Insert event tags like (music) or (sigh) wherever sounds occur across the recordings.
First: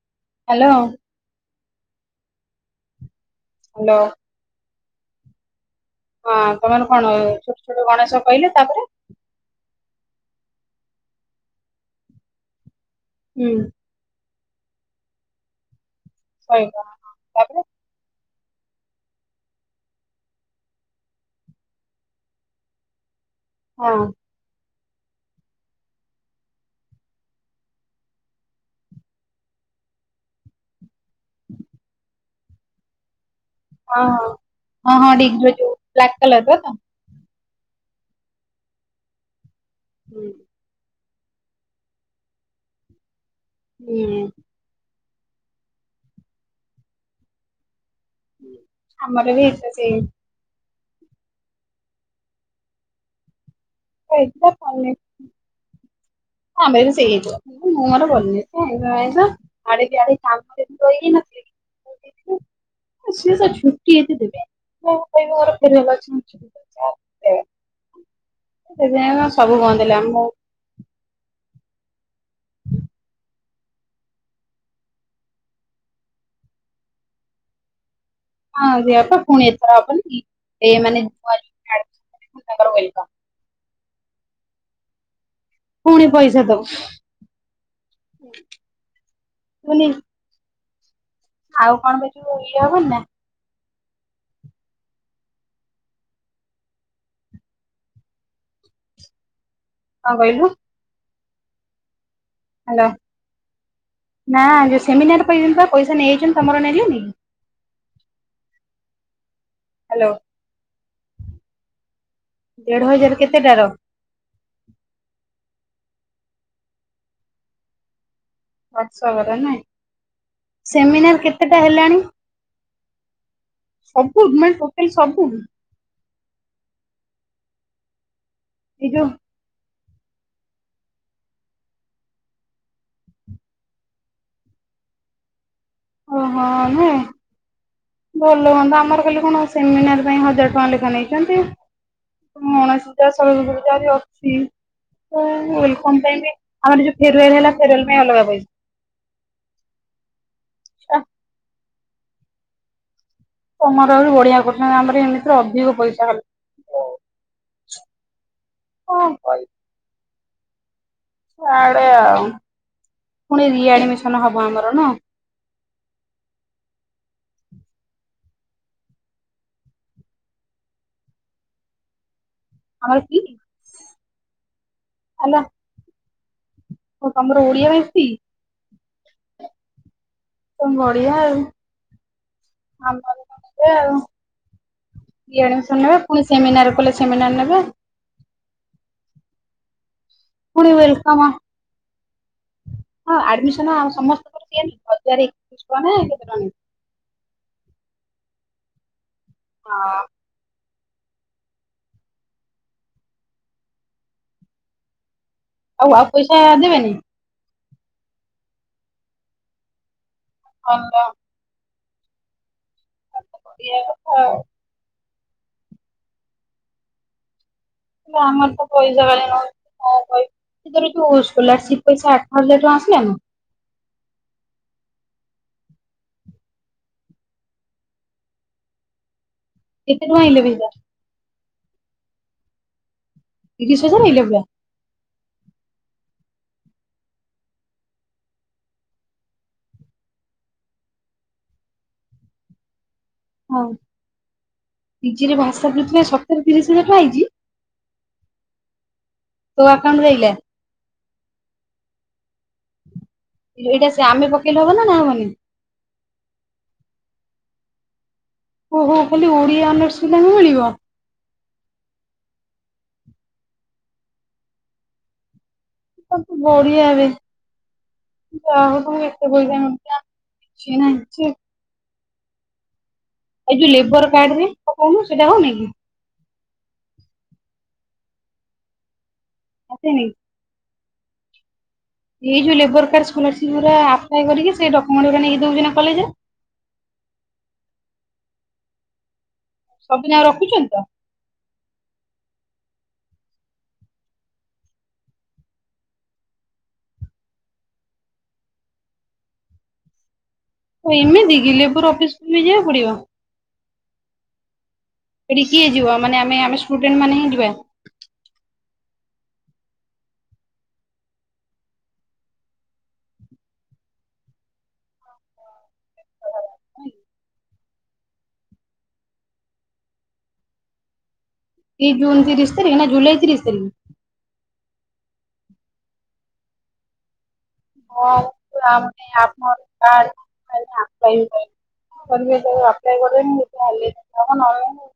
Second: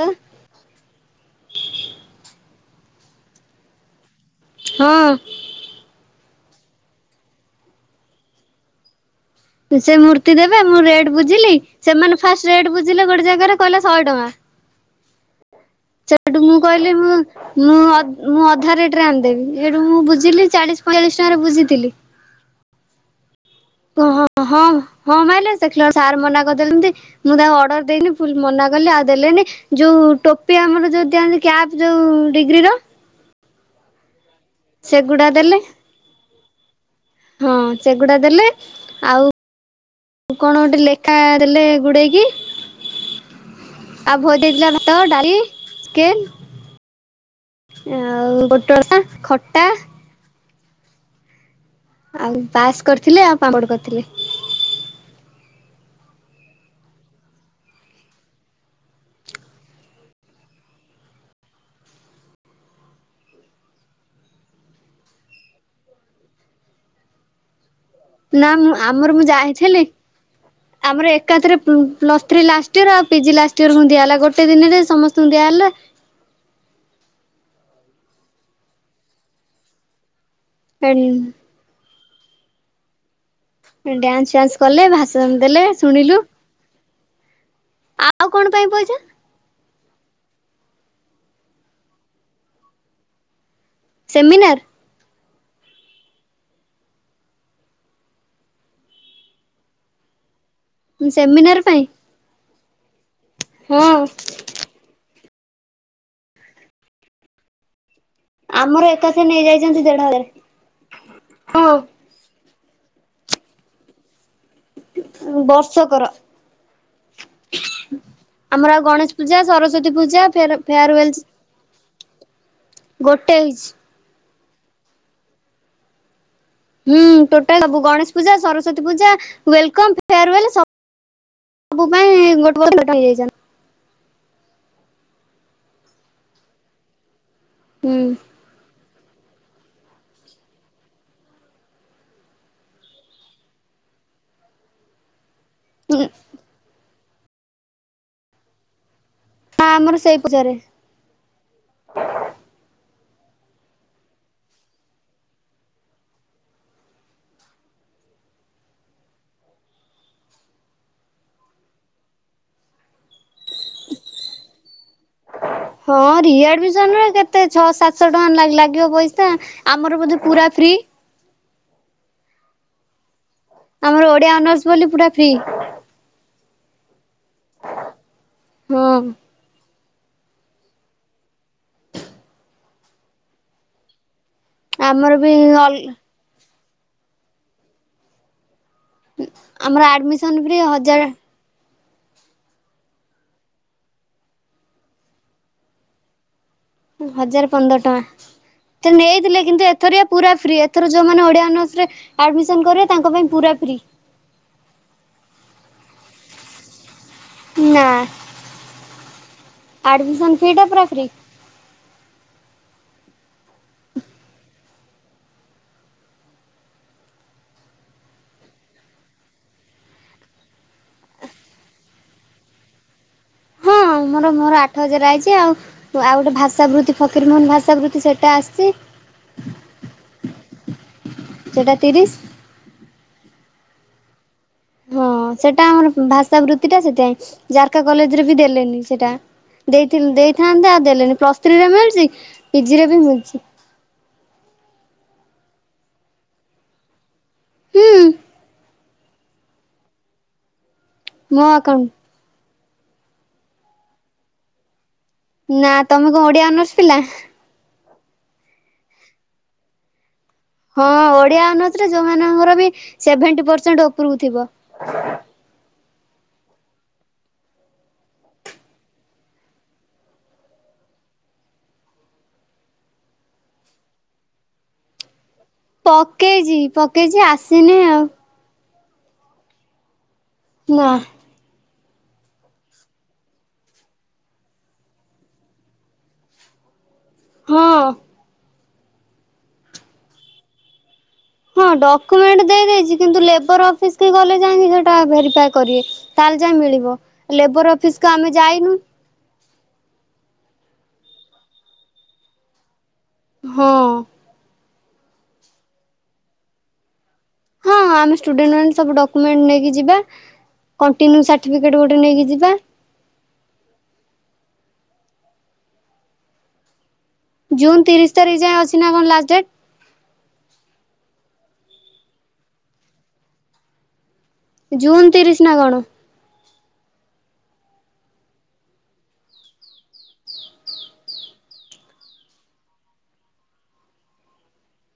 ହଁ। Hello. Hello. ହଁ। ହଁ ତମେ କଣ ଗଣେଶ କହିଲେ ତାପରେ ସେ ମୂର୍ତ୍ତି ଦେବେ ମୁଁ ରେଟ୍ ବୁଝିଲି ସେମାନେ ଫାଷ୍ଟ ରେଟ୍ ବୁଝିଲେ ଗୋଟେ ହୁଁ ଜାଗାରେ କହିଲେ ଶହେ ଟଙ୍କା। ସେଠୁ ମୁଁ ଶହେ ଟଙ୍କା କହିଲି ମୁଁ ତାପରେ ମୁଁ ଅ ମୁଁ ଅଧା ରେଟରେ ଆଣିଦେବି। ସେଇଠୁ ମୁଁ ବୁଝିଲି ଚାଳିଶ ପଇଁଚାଳିଶ ଟଙ୍କାରେ ବୁଝିଥିଲି। ହଉ। ହଁ ହଁ ମାଇଲେ ଦେଖିଲା ବେଳକୁ ସାର୍ ମନା କରିଦେଲେ ତି। ମୁଁ ତାଙ୍କୁ ଅର୍ଡର ଦେଇନି। ପୁଣି ମନା କଲି ଆଉ ଦେଲେନି। ଯୋଉ ଟୋପି ଆମର ଯୋଉ ଦିଅନ୍ତି କ୍ୟାପ୍ ଯୋଉ ଡିଗ୍ରୀର। ହଁ ହଁ ହଁ ହଁ ସେଗୁଡା ଡିଗ୍ରୀର ଦେଲେ ଯୋଉ ବ୍ଲାକ୍ କଲରଟା ତ। ହଁ ସେଗୁଡା ଦେଲେ। ଆଉ ହୁଁ କଣ ଗୋଟେ ଅଖା ଦେଲେ ଗୁଡେଇକି। ଆଉ ହୁଁ ବୋଉ ଦେଇଥିଲା ତ ଡାଲି ଚିକେନ ଆଉ ପୋଟଳ, ଆମର ବି ହେଇଥିଲା ଖଟା ସେଇ ଆଉ ପାସ୍ କରିଥିଲେ ଆଉ ପାମ୍ପଡ କରିଥିଲେ। (unintelligible) ଆମେ ବି ସେଇ (unintelligible) (unintelligible) ସିଏ ସେ ଛୁଟି ଏତେ ଦେବେନି। ମୁଁ ତାଙ୍କୁ କହିବି (unintelligible) (inaudible) ନା ମୁଁ ଆମର ମୁଁ ସେଥିପାଇଁ ସବୁ ବନ୍ଦ ଯାଇଥେଲି। ହେଲା ମୁଁ ଆମର ଏକାଥରେ ପ୍ଲସ୍ ଥ୍ରୀ ଲାଷ୍ଟ ଇୟର୍ ଆଉ ପିଜି ଲାଷ୍ଟ ଇୟରକୁ ଦିଆ ହେଲା ଗୋଟେ ଦିନରେ ସମସ୍ତଙ୍କୁ ଦିଆହେଲା। ହଁ ଦିଆ ହବ ବା ପୁଣି ଏଥର ହେବନି ଏମାନେ (unintelligible) ତାଙ୍କର ୱେଲକମ୍। ଡ୍ୟାନ୍ସ ଫ୍ୟାନ୍ସ କଲେ ଭାଷଣ ଦେଲେ। ପୁଣି ଶୁଣିଲୁ। ପଇସା ଦବ। ଆଉ କଣ ପାଇଁ ପଇସା? ମୁନି ଆଉ କଣ ପାଇଁ ଯୋଉ ଇଏ ହବନି ନା? ସେମିନାର୍। କଁ କହିଲୁ? ସେମିନାର୍ ପାଇଁ। ହ୍ୟାଲୋ। ହଁ। ଆମର ଏକାଥରେ ନେଇ ଯାଇଛନ୍ତି ଦେଢ ହାଲୋ ହାଜାର। ଦେଢ ହଜାର କେତେଟାର? ବର୍ଷ କର। ଆମର ଆଉ ଗଣେଶ ବର୍ଷକର ପୂଜା ନାଇଁ ସରସ୍ଵତୀ ପୂଜା ଫ୍ୟାର୍ ସେମିନାର ଫ୍ୟାରେୱଲ୍ସ। କେତେଟା ହେଲାଣି ଗୋଟେ ହେଇଛି। ସବୁ ନା ଟୋଟାଲ ସବୁ କି? ହୁଁ ଟୋଟାଲ ସବୁ ଗଣେଶ ପୂଜା ସରସ୍ଵତୀ ଏଇ ଯୋଉ ପୂଜା ୱଲକମ୍। ଫ୍ୟାରୁୱଲ୍ ସବୁ ପାଇଁ ଗୋଟେ ଗୋଟ (unintelligible) ଟୋଟାଲ (unintelligible) ଓହୋ। ଭଲ ହୁଅନ୍ତା ଆମର ଖାଲି କଣ ସେମିନାର୍ ପାଇଁ ହଜାର ଟଙ୍କା ଲେଖା ନେଇଚନ୍ତି। ଗଣେଶ ପୂଜା ସରସ୍ବତୀ ପୂଜା ଆହୁରି ଅଛି। ତମ ହୁଁ ପାଇଁକି ଆମର ଯୋଉ ଫେରୱଲ ହେଲା ଫେରୱଲ ପାଇଁ ଅଲଗା ପଇସା। ହଁ ଆମର ସେଇ ପୂଜାରେ। ତମର ବି ବଢିଆ କରୁଚନ୍ତି ଆମର ଏମିତିରେ ଅଧିକ ପଇସା ଖାଲି। କଁ କହିବି? ପୁଣି ରିଆଡ୍ମିସନ୍ ହବ ଆମର ନା। ହଁ ରିଆଡ୍ମିସନରେ କେତେ ଛଅ ସାତଶହ ଟଙ୍କା ଲାଗିବ ପଇସା। ଆମର ବୋଧେ ପୁରା ଫ୍ରି। ଆମର କି (unintelligible) ଆମର ଓଡିଆ ଅନର୍ସ ବୋଲି ପୁରା ଫ୍ରି। ହଉ ତମର ଓଡିଆ ବାସୀ। ହଁ। ବଢିଆ ଆଉ। ଆଣ ଆଉ ଆମର ବି ଆଡ ଶଣ (unintelligible) ପୁଣି ସେମିନାର କଲେ ସେମିନାର ନେବେ। ଆମର ଆଡ଼ମିସନ୍ ଫି ପୁଣି ହଜାର ୱେଲକମ୍ ହଁ ଆଡମିସନ ଆଉ ସମସ୍ତଙ୍କର ଦିଏନି ହଜାର ଏକତିଶ ଟଙ୍କା କେତେ ଟଙ୍କା। ହଜାର ପନ୍ଦର ଟଙ୍କା ତ ନେଇଥିଲେ କିନ୍ତୁ ହଁ ଏଥରଆ ପୁରା ଫ୍ରି ଅଛି। ଥର ଯେଉଁମାନେ ଓଡ଼ିଆ ଅନର୍ସରେ ଆଡ଼ମିସନ୍ କରିବେ ତାଙ୍କ ପାଇଁ ପୁରା ଫ୍ରି। ଆଉ ଆଉ ପଇସା ଦେବେନି। ନା ଆଡମିସନ ଫି ଟା ଫ୍ରି। ଆ ହଁ (unintelligible) ଆମର ତ ପଇସା ବା ନ କ (unintelligible) ଯୋଉ ସ୍କଲାରସିପ୍ ପଇସା ଆଠ ହଜାର ଟଙ୍କା ଆସିଲାନି। ତୁୋର ମୋର ଆଠ ହଜାର ଆଇଛି ଆଉ ଆଉ ଗୋଟେ ଭାଷାାବୃତ୍ତି ଫକୀରମୋହନ ଭାଷାାବୃତ୍ତି ସେଇଟା ଆସିଛି। କେତେ କଣ ଆଁଲେ ଭା (unintelligible) ସେଟା ତିରିଶ। ତିରିଶ ହଜା ନେଇ ଲେିବା (unintelligible) ହଁ ସେଟା ଆମର ଭାଷା ବୃତ୍ତି ଟା ସେଥିାଇଁ ଜାରକା କଲେଜ ରେ ବି ଦେଲେନି ସେଟା। ଦେଇ ଦେଇଥାନ୍ତେ ଆଉ ଦେଲେନି ପ୍ଲସ୍ ଥ୍ରୀରେ ମିଳୁଛି ପିଜି ରେ ବି ମିଳି। ହଉ ପିଜିରେ ଭାଷା ପୃଥ ସତର ତିରିଶ ଲେଖା ହେଇଛି। ହୁଁ ତୋ ଆକାଉଣ୍ଟ ଆଇଲା। ମୋ ଆକାଉଣ୍ଟ୍। ଏଇଟା ସେ ଆମେ ପକେଇଲେ ହବ ନା ହବନି। ନା ତମେ କଣ ଓଡିଆ ଅନର୍ସ ପିଲା। ଓହୋ ଖାଲି ଓଡିଆ ଅନର୍ସ ପିଲାଙ୍କୁ ମିଳିବ। ହଁ ଓଡ଼ିଆ ଅନର୍ସରେ ଯେଉଁମାନଙ୍କର ବି ସେଭେଣ୍ଟି ପରସେଣ୍ଟ ଉପରକୁ ଥିବ। ସୁ ବଢିଆ ବେ। ତ ଏତେ ବ କିଛି ନାହିଁ ଛି। ଏଇ ଯୋଉ ଲେବର କାର୍ଡ ରେ ପକାଉନୁ ସେଟା ହଉନଇ କି। ପକେଇଛି ପକେଇଛି ଆସିନି ଆଉ। ଆସିନି। ନା। ଏଇୋଉ ଲେବର କାର୍ଡ ସ୍କଲରସିପ୍ ଗୁା ଆପ୍ଲାଏ କରିକ ସେଇ ଡ୍ୟମେଣ୍ଟୁା ନେଇକ ଦଉଛି ନା କଲେଜରେ। ହଁ। ସବୁଯାକ ରଖୁଛନ୍ତି ତ। ହଁ ଡକ୍ୟୁମେଣ୍ଟ ଦେଇ ଦେଇେଇଛି କିନ୍ତୁ ଲେବର ଅଫିସ କି ଗଲେ ଯାଇି ସେଟା ଭେରିଫା କରିବେ। ତାହେଲେ ଯାଏ ମିଳିବ ଲେବର ଅଫିସକୁୁ ଆମେ ଯାଇନୁ। ହ ଏମିତି ଗିଲିପୁର ଅଫିସକୁୁ ନେଇ ଯିବାକୁ ପଡିବ। ହଁ। ଏଠିଏ ଯିବାନ ଆମେ ଆମେଷ୍ଟୁଡେଣ୍ଟ ମାନେ ଯିବା। ହଁ ଆମେ ଷ୍ଟୁଡେଣ୍ଟ ମାନେ ସବୁ ଡକ୍ୟୁମେଣ୍ଟ ନେଇକି ଯିବା। କଣ୍ଟିନ୍ୟୁ ସାର୍ଟିଫେଟ ଗୋଟେ ନେଇକି ଯିବା। (unintelligible) ଜୁନ୍ ତିରିଶ ତାରିଖ ଯାଏ ଅଛି ନା କଣ ଲାଷ୍ଟ ଡେଟ? ଏଇ ଜୁନ୍ ତିରିଶ ନା ଜୁଲାଇ ତିରିଶି ତାରିଖରେ? ଜୁନ୍ ତିରିଶ ନା କଣ। ହଁ ଆମ ଆପର (unintelligible) (unintelligible) ଆପ୍ଲାଏ (unintelligible) ହେଲେ ହବ ନହେଲେ ନାହିଁ।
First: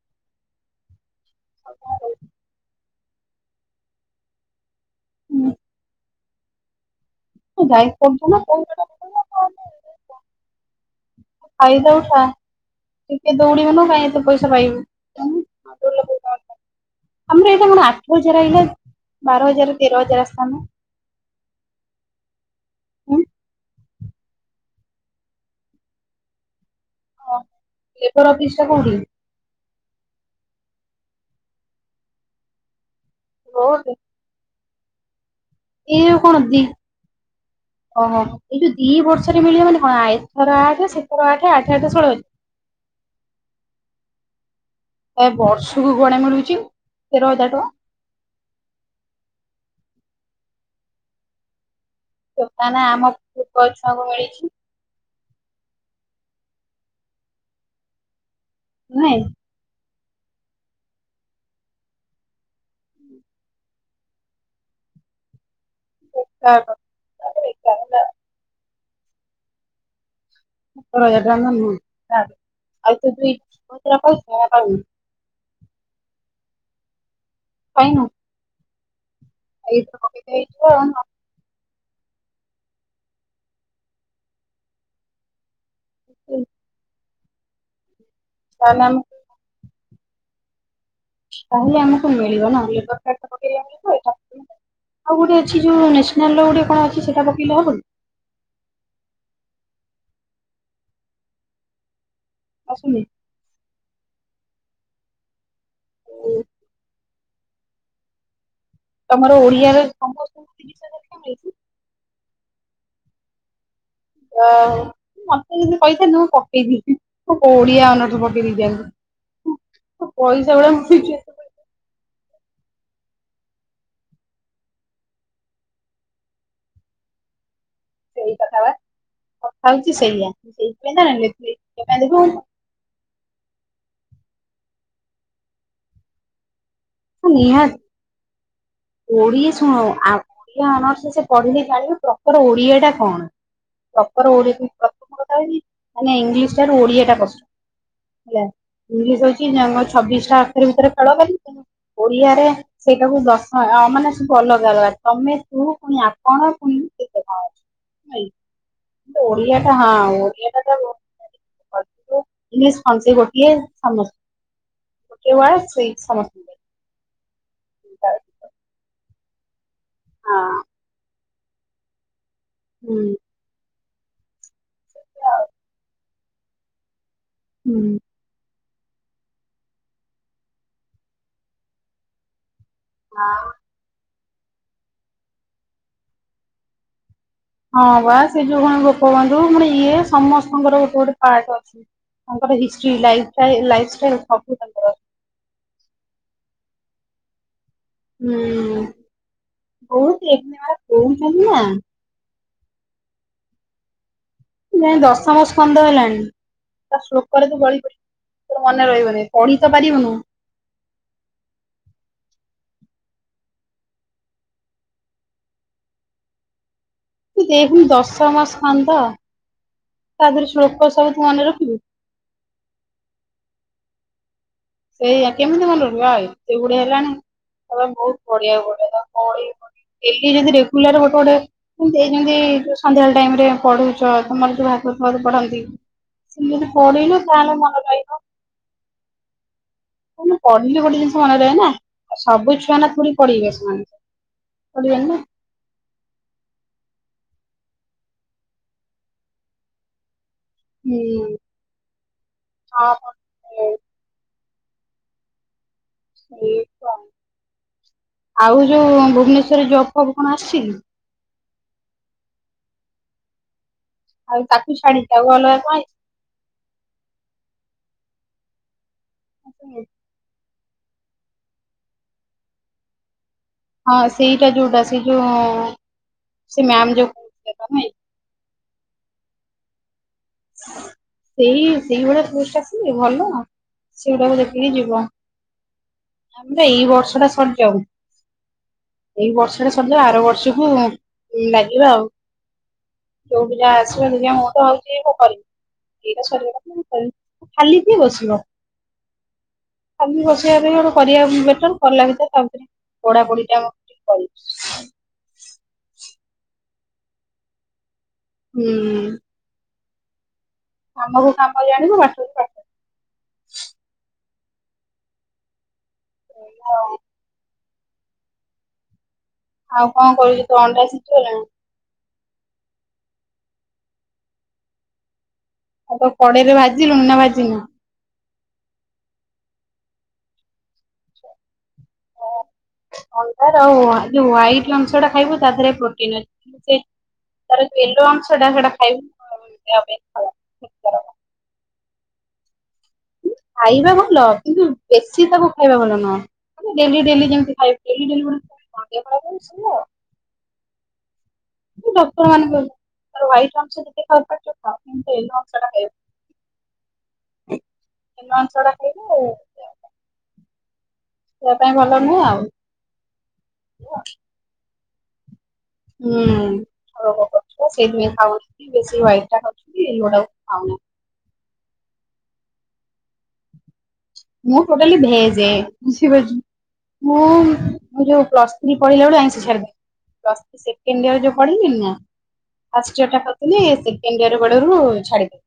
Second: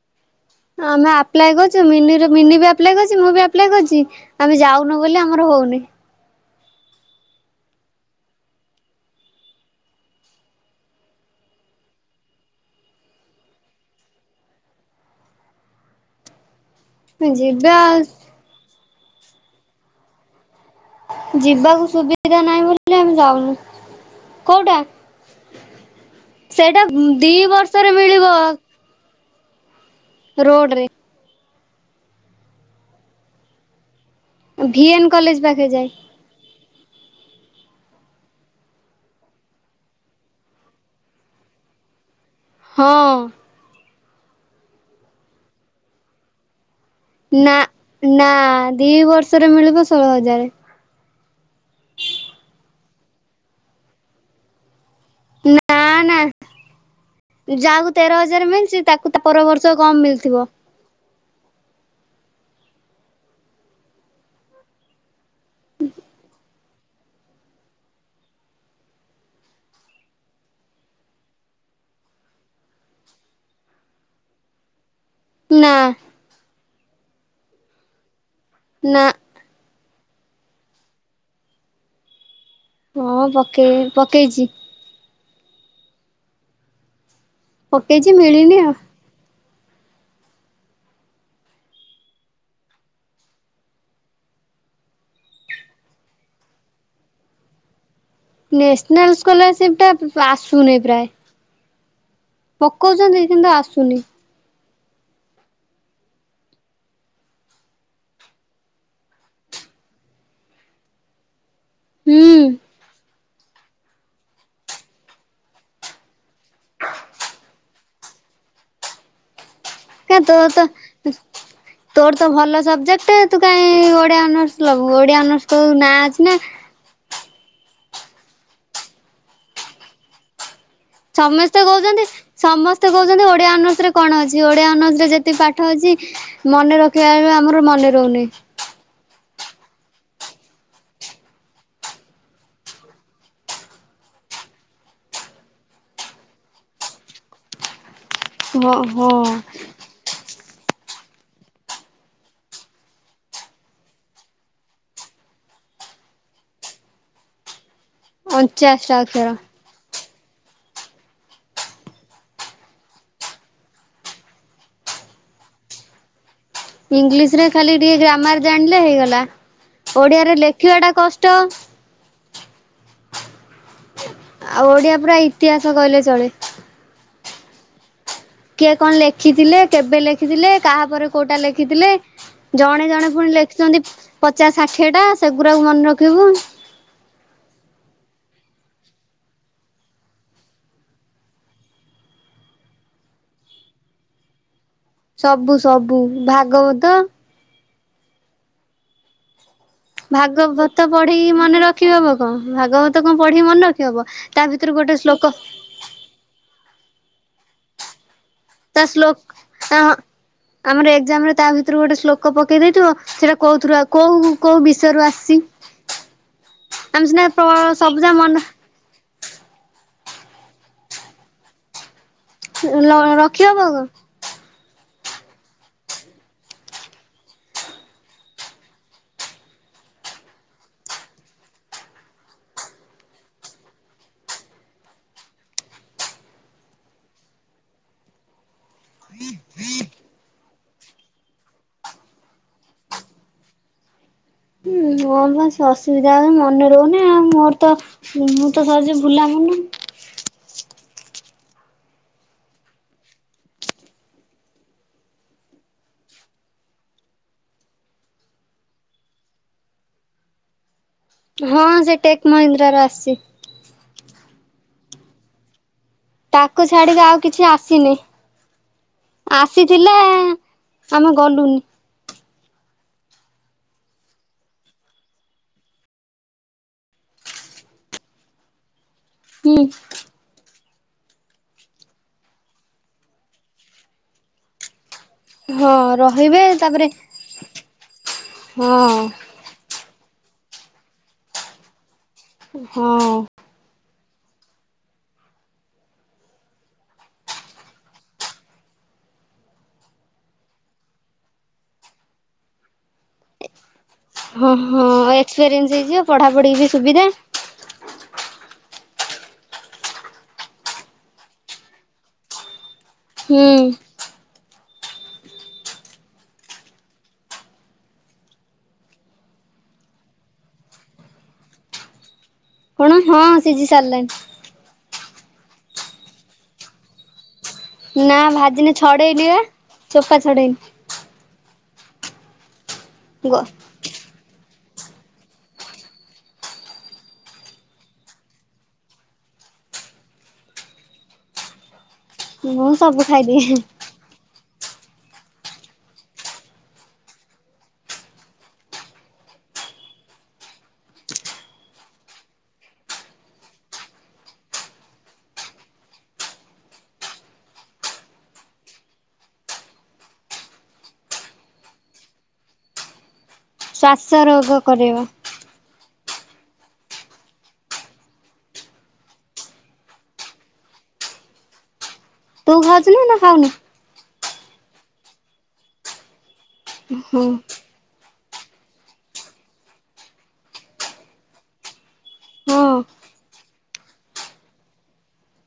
ଆମେ ଆପ୍ଏ କରୁଛୁ ମିନି ବିପ୍ଏ କରୁ ମୁଁ ବିପ୍ଲାଏ କରୁଛି ଆମେ କରିଛି ଆମେ ଯାଉ ବୋଲି ଆମର ହଉନି। ଯାଇ (unintelligible) ଫାଇଦା ଉଠା। ଟିକେ ଦୌଡିବ ନା କାଇଁ ଏତେ ପଇସ ପାଇବୁ। (unintelligible) ଆମର ଏଇଟା ଯିବା କଣ ଆଠ ହଜାର ଆଇଲା ବାର ହଜାର ତେର ହଜାର ଆସିଥାନ୍ତା। ଯିବାକୁ ସୁବିଧା ନାହିଁ ବୋଲି ଆମେ ଉଁ ଯାଉନୁ। କୋଉଟା ସେଇଟା ଦି ହଁ ବର୍ଷରେ ମିଳିବ। ଲେବର ଅଫିସ ଟା କୋଉଠି? ରୋଡ ରେ। କୋଉଠେ? ଭିଏନ୍ କଲେଜ ପାଖେ ଯା କିଏ କଣ ଦି ଓହୋ ଏଇ ଯୋଉ ଦି ବର୍ଷରେ ମିଳିବ ମାନେ କଣ ଏଥର ଆଠ ସେଥର ଆଠ ଆଠ ଆଠ ଷୋଲ ହଜାର। ହଁ। ଏ ବର୍ଷକୁ କୁଆଡେ ମିଳୁଛି। ତେର ନା ହଜାର ନା ଦି ବର୍ଷରେ ମିଳିବ ଷୋହଳ ହଜାରେ। ଦୋକାନ ଆମ ପୁର୍ବ ଛୁଆଙ୍କୁ ମିଳିଛି। ନା ନା ଯାକୁ ତେର ହଜାର ମି ତାକୁ ନୁହେଁ ତା ପର ବର୍ଷ କମ ମିଳିଥିବ। ବେକାର କଥା ତାପରେ ବେକାର ହେଲା (unintelligible) ନା। ପାଇନୁ? ନା। ଏଇଥିରେ କଟିଯାଇଥିବ ଆଉ ନା। ହଁ ପକେଇ ପକେଇଛି। ଉଁ ପକେଇଚି ମିଳିନି ଆଉ। ଆମକୁ ତାହେଲେ ଆମକୁ ମିଳିବ ନା ଲେବର କାର୍ଡ (unintelligible) ଆଉ ଗୋଟେ ଅଛି ଯୋଉଁ ନେସନାଲ ର କଣ ଗୋଟେ ଅଛି ସେଟା ପକେଇଲେ ହବନି। ନ୍ୟାସନାଲ ସ୍କଲରସିପ ଟା ଆସୁନି ପ୍ରାୟ ଆସୁନି ପକଉଛନ୍ତି। ସେନ୍ତା ଆସୁନି। ଉଁ ତମର ଓଡିଆର ସମ ହୁଁ। ଆ ମତେ ଯଦି କହିଥାନ୍ତ ମୁଁ ପକେଇ ଦେଇଛି ଓଡ଼ିଆ ଅନର୍ସ ପକେଇ ଦେଇଛି। କା ତୋ ପଇସା ତ ଏଡା (unintelligible) ତୋର ତ ଭଲ ସବଜେକ୍ଟ ତୁ କାଇହିଁ ଓଡିଆ ଅନର୍ସ ନବୁ ଓଡିଆ ଅନର୍ସ ତ ନାଁ ଅଛି ନା। ସେଇ କଥା ବା, କଥା ହଉଚି ସେଇଆ। ସେଇ (unintelligible) ସମସ୍ତେ କହୁଚନ୍ତି, ସମସ୍ ମତେ କହୁଚନ୍ତି ଓଡ଼ିଆ ଅନର୍ସରେ କଣ ଅଛି? ଓଡ଼ିଆ ଅନର୍ସରେ ଯେତିକି ପାଠ ଅଛି ମନେ ରଖିବା ବେଳୁ, ଆମର ମନେ ରହୁନି। ଓଡି ଶୁଣ ଆଉ ଓଡିଆ ଅନର୍ସରେ ସେ ପଢିଲି ଜାଣିବୁ, ପ୍ରପର୍ ଓଡିଆ ଟା କଣ? ପ୍ରପର୍ ଓଡିଆ, ପ୍ରଥମ କଥା ହଉଚି ମାନେ ଇଂଲିଶ ଠାରୁ ଓଡିଆ ଟା କଷ୍ଟ। ହେଲା, ହଁ ହଁ ଇଂଲିଶି ହଉଚି (unintelligible) ଛବିଶଟା ଅକ୍ଷର ଭିତରେ ଖେଳକଲି, (unintelligible) ଓଡିଆରେ ସେଇଟାକୁ ଦର୍ଶ ମାନେ ସବୁ ଅଲଗା ଅଲଗା, ତମେ, ତୁ, ପୁଣି ଆପଣ, ପୁଣି କେତେ କଣ ଅଛି। ଭାଇ, ଅଣଚାଶଟା ଅକ୍ଷର ଓଡ଼ିଆ ଟା ହଁ ଓଡ଼ିଆ ଟା ତ ଇଂଗିଲିଶ କଣ ସେଇ ଗୋଟିଏ, ସମସ୍ ଗୋଟେ ୱାର୍ଡ ସେଇ ସମସ୍ତଙ୍କୁ। ହଁ ଇଂଲିଶ ରେ ଖାଲି ଟିକେ ଗ୍ରାମାର ଜାଣିଲେ ହେଇଗଲା, ଓଡିଆରେ ଲେଖିବା ଟା କଷ୍ଟ। ହୁଁ। ଆଉ ଓଡିଆ ପୁରା ସେମିତି ଆଉ ଇତିହାସ କହିଲେ ଚଳେ। ହୁଁ। କିଏ କଣ ଲେଖିଥିଲେ, କେବେ ଲେଖିଥିଲେ, କାହା ପରେ କୋଉଟା ଲେଖିଥିଲେ ଜଣେ ଜଣେ ପୁଣି ହଁ ଲେଖିଚନ୍ତି ପଚାଶ ଷାଠିଏ ଟା, ସେଗୁରାକୁ ମନେ ରଖିବୁ। ହଁ ବା, ସେ ଯୋଉ କଣ ଗୋପବନ୍ଧୁ, ମାନେ ଇଏ, ସମସ୍ତଙ୍କର ଗୋଟେ ଗୋଟେ ପାଟ୍ ଅଛି। ତାଙ୍କର history life style, life style ସବୁ ତାଙ୍କର ଅ ସବୁ ସବୁ ଭାଗବତ ହୁଁ। ବହୁତ ଏମାନେ ଭାଗବତ ପଢିକି କହୁଛନ୍ତି ନା ମନେ ରଖିବ ହବ କଣ, ଭାଗବତ କଣ ପଢିକି ମନେ ରଖି ହବ? ତା ଭିତରୁ ଗୋଟେ ଯାଇଁ ଶ୍ଲୋକ ଦଶମ ସ୍କନ୍ଦ ହେଲାଣି। ତୋର ତା ମନେ ଶ୍ଲୋକ ରହିବନେଇ, ପଢି ତ ତା ପାରିବୁନୁ ଆମର ଏକ୍ଜାମ ରେ ତା ଭିତରୁ ଗୋଟେ ଶ୍ଲୋକ ପକେଇ ଦେଇଥିବ ସେଟା କୋଉଥିରୁ ଆଉ, କୋଉ କୋଉ ବିଷୟରୁୁ ଆସିଚି? (inaudible) ଏ ଦେଖୁିନୁ ସବୁଯା ମନେ ଦଶମ ସ୍କନ୍ଦ, ତା ଦେହରେ ଶ୍ଳୋକ ସବୁ ତୁ ମନେ ରଖିବୁ? ରଖି ହବ ଆଗ? ସେଇଆ, କେମିତି ମନେ ରଖବୁ, ଆ ଏତେ ଗୁଡେ ହେଲାଣି, ତା ପାଇଁ ବହୁତ ପଢ଼ିଆକୁ ପଡିବ, (unintelligible) ଡେଲି ଯେମିତି ରେଗୁଲାର ଗୋଟେ ଗୋଟେ ଏଇ ଯେମତି ଯ ସନ୍ଧ୍ୟାବେଳେ ଟାଇମ୍ ରେ ପଢୁଚ, ତମର ଯୋଉ ଭାଗବତ ଫାଗବତ ପଢନ୍ତି। ସେମିତି ପଢିନ, କଣ ମନେ ରହିବ? (unintelligible) (unintelligible) ପଢିଲେ ଗୋଟେ ଜିନିଷ ମନେ ରହେ ନା, ସବୁ ଛୁଆ ନା ଥୋଡ଼ି ପଢିବେ ସେମାନେ। ହୁଁ ପଢିବେନି ନା ମୋ ବସ୍ ଅସୁବିଧା ହଉନ ମନେ ରହୁନି ଆଉ, ମୋର ତ ମୁଁ ତ ସହଜେ ଭୁଲାମନ। ହୁଁ ଆଉ ଯୋଉ ଭୁବନେଶ୍ୱରରେ ଜବ୍ ଫବ୍ କଣ ଆସିଚିକି? ହଁ, ସେ ଟେକ୍ ମହିନ୍ଦ୍ରା ରୁ ଆସିଚି। ଆଉ ତାକୁ ଛାଡିିକି, ଆଉ ଅଲଗା କଣ ଆଇଚି? ତାକୁ ଛାଡିକି ଆଉ କିଛି ଆସିନି, ଆସିଥିଲା ଆ ଆମେ ଗଲୁନି। ହଁ ସେଇଟା ଯୋଉଟା ସେ ଯୋଉ ସେ ମ୍ୟାମ୍ ଯୋଉ କହୁଥିଲେ ତମେ ହୁଁ ମ୍ ସେଇ ସେଇଭଳିଆ ପୋଷ୍ଟ ଆସିଲେ ଭଲ ସେଗୁଡଡାକୁ ଦେଖିକି ଯିବ। ହଁ ରହିବେ ଆମର ତାପରେ ଏ ବର୍ଷ ଟା ସରଯାଉ ହଁ ଏ ବର୍ଷ ସେଟା ସରଯାଉ ଆରବର୍ଷକୁ ଲାଗିବା ଆଉ। ହଁ। କ୍ଲାସ ରେ ଦୁନିଆ (unintelligible) ହୋଉଚି ପ (unintelligible) ଖାଲି କିଏ ବସିବ? ଖାଲି ବସିବା ଅପେକ୍ଷା ଗୋଟେ କରିବା ବେଟର୍ କଲା ଭିତରେ ତାପରେ ପଢ଼ାପଢ଼ି ଟା କରିବୁ ହଁ ହଁ ଏକ୍ସପିରିଏନ୍ସ ହେଇଯିବ ପଢାପଢି ବି ସୁବିଧା ହୁଁ। ଆମକୁ କାମ ଯାଣିବୁ (unintelligible) ହୁଁ। ହଉ। ଆଉ କଣ କରୁଚୁ ତୋ ଅଣ୍ଡା ସିଝି ଗଲାଣି? କଣ ହଁ ସିଝି ସାରିଲାଣିି। ଆଉ ତାକୁ କଡେଇ ରେ ଭାଜିଲୁଣି ନା ଭାଜିନୁ? ନା ଭାଜିନି ଛଡେଇନି ବା ଚୋପା ଛଡେଇନି। ଗ ଅଣ୍ଡାର ଆଉ ଯୋଉ ହ୍ୱାଇଟ୍ ଅଂଶ ଟା ଖାଇବୁ ତା ଦେହରେ ପ୍ରୋଟିନ୍ ଅଛି। ତାର ଯୋଉ ୟେଲୋ ଅଂଶଟା ସେଟା ଖାଇବୁ ଦେହ ପାଇଁ ଖରାପ। କ୍ଷତିକାରକ ମୁଁ ସବୁ ଖାଇଦିଏ। ଖାଇବା ଭଲ କିନ୍ତୁ ବେଶୀ ତାକୁ ଖାଇବା ଭଲ ନୁହଁ। ଡେଲି ଡେଲି ଯେମିତି ଖାଇବୁ ଡେ଼ଲି ଡେ଼ଲି (unintelligible) ଦେହ ଖରାପ (unintelligible) ଡକ୍ଟର ମାନଙ୍କୁ ତାର ହ୍ୱାଇଟ୍ ଅଂଶ ଯେତେ ଖାଇପାରୁଚ ଖାଅ କିନ୍ତୁ ୟେଲୋ ଅଂଶ ଟା ଖାଇବନି। ଅଂଶ ଟା ଖାଇବୁ ଦେହ ପାଇଁ ଭଲ ନୁହେଁ ଆଉ। ଶ୍ୱାସ ରୋଗ କରେଇବ। ହୁଁ (unintelligible) ସେଇଥିପାଇଁ ଖାଉନି କି ବେଶୀ ହ୍ୱାଇଟ୍ ଟା ଖାଉଚନ୍ତି ୟେଲୋ ଟା ଖାଉନାହାନ୍ତି। ତୁ ଖାଉୁଚୁ ନା ନା ଖାଉନୁ? ମୁଁ ଟୋଟଲି ଭେଯେ (unintelligible) ହଁ ମୁଁ ମୁଁ ଯୋଉ ପ୍ଲ ଥ୍ରୀ ପଢିଲାବେଳୁ ଆଇଁଷ ଛାଡି ଦେଲି ପ୍ଲସ ଥ୍ରୀ ସେସେଣ୍ଡ ଇୟର ଯୋଉ ପଢେଇିଲି ନା ହଁ। ଫାଷ୍ଟ ଇୟର ଟା କରିଥିଲି ସେକେଣ୍ଡ ଇୟର ବେଳରୁ ଛାଡିଦେଲି।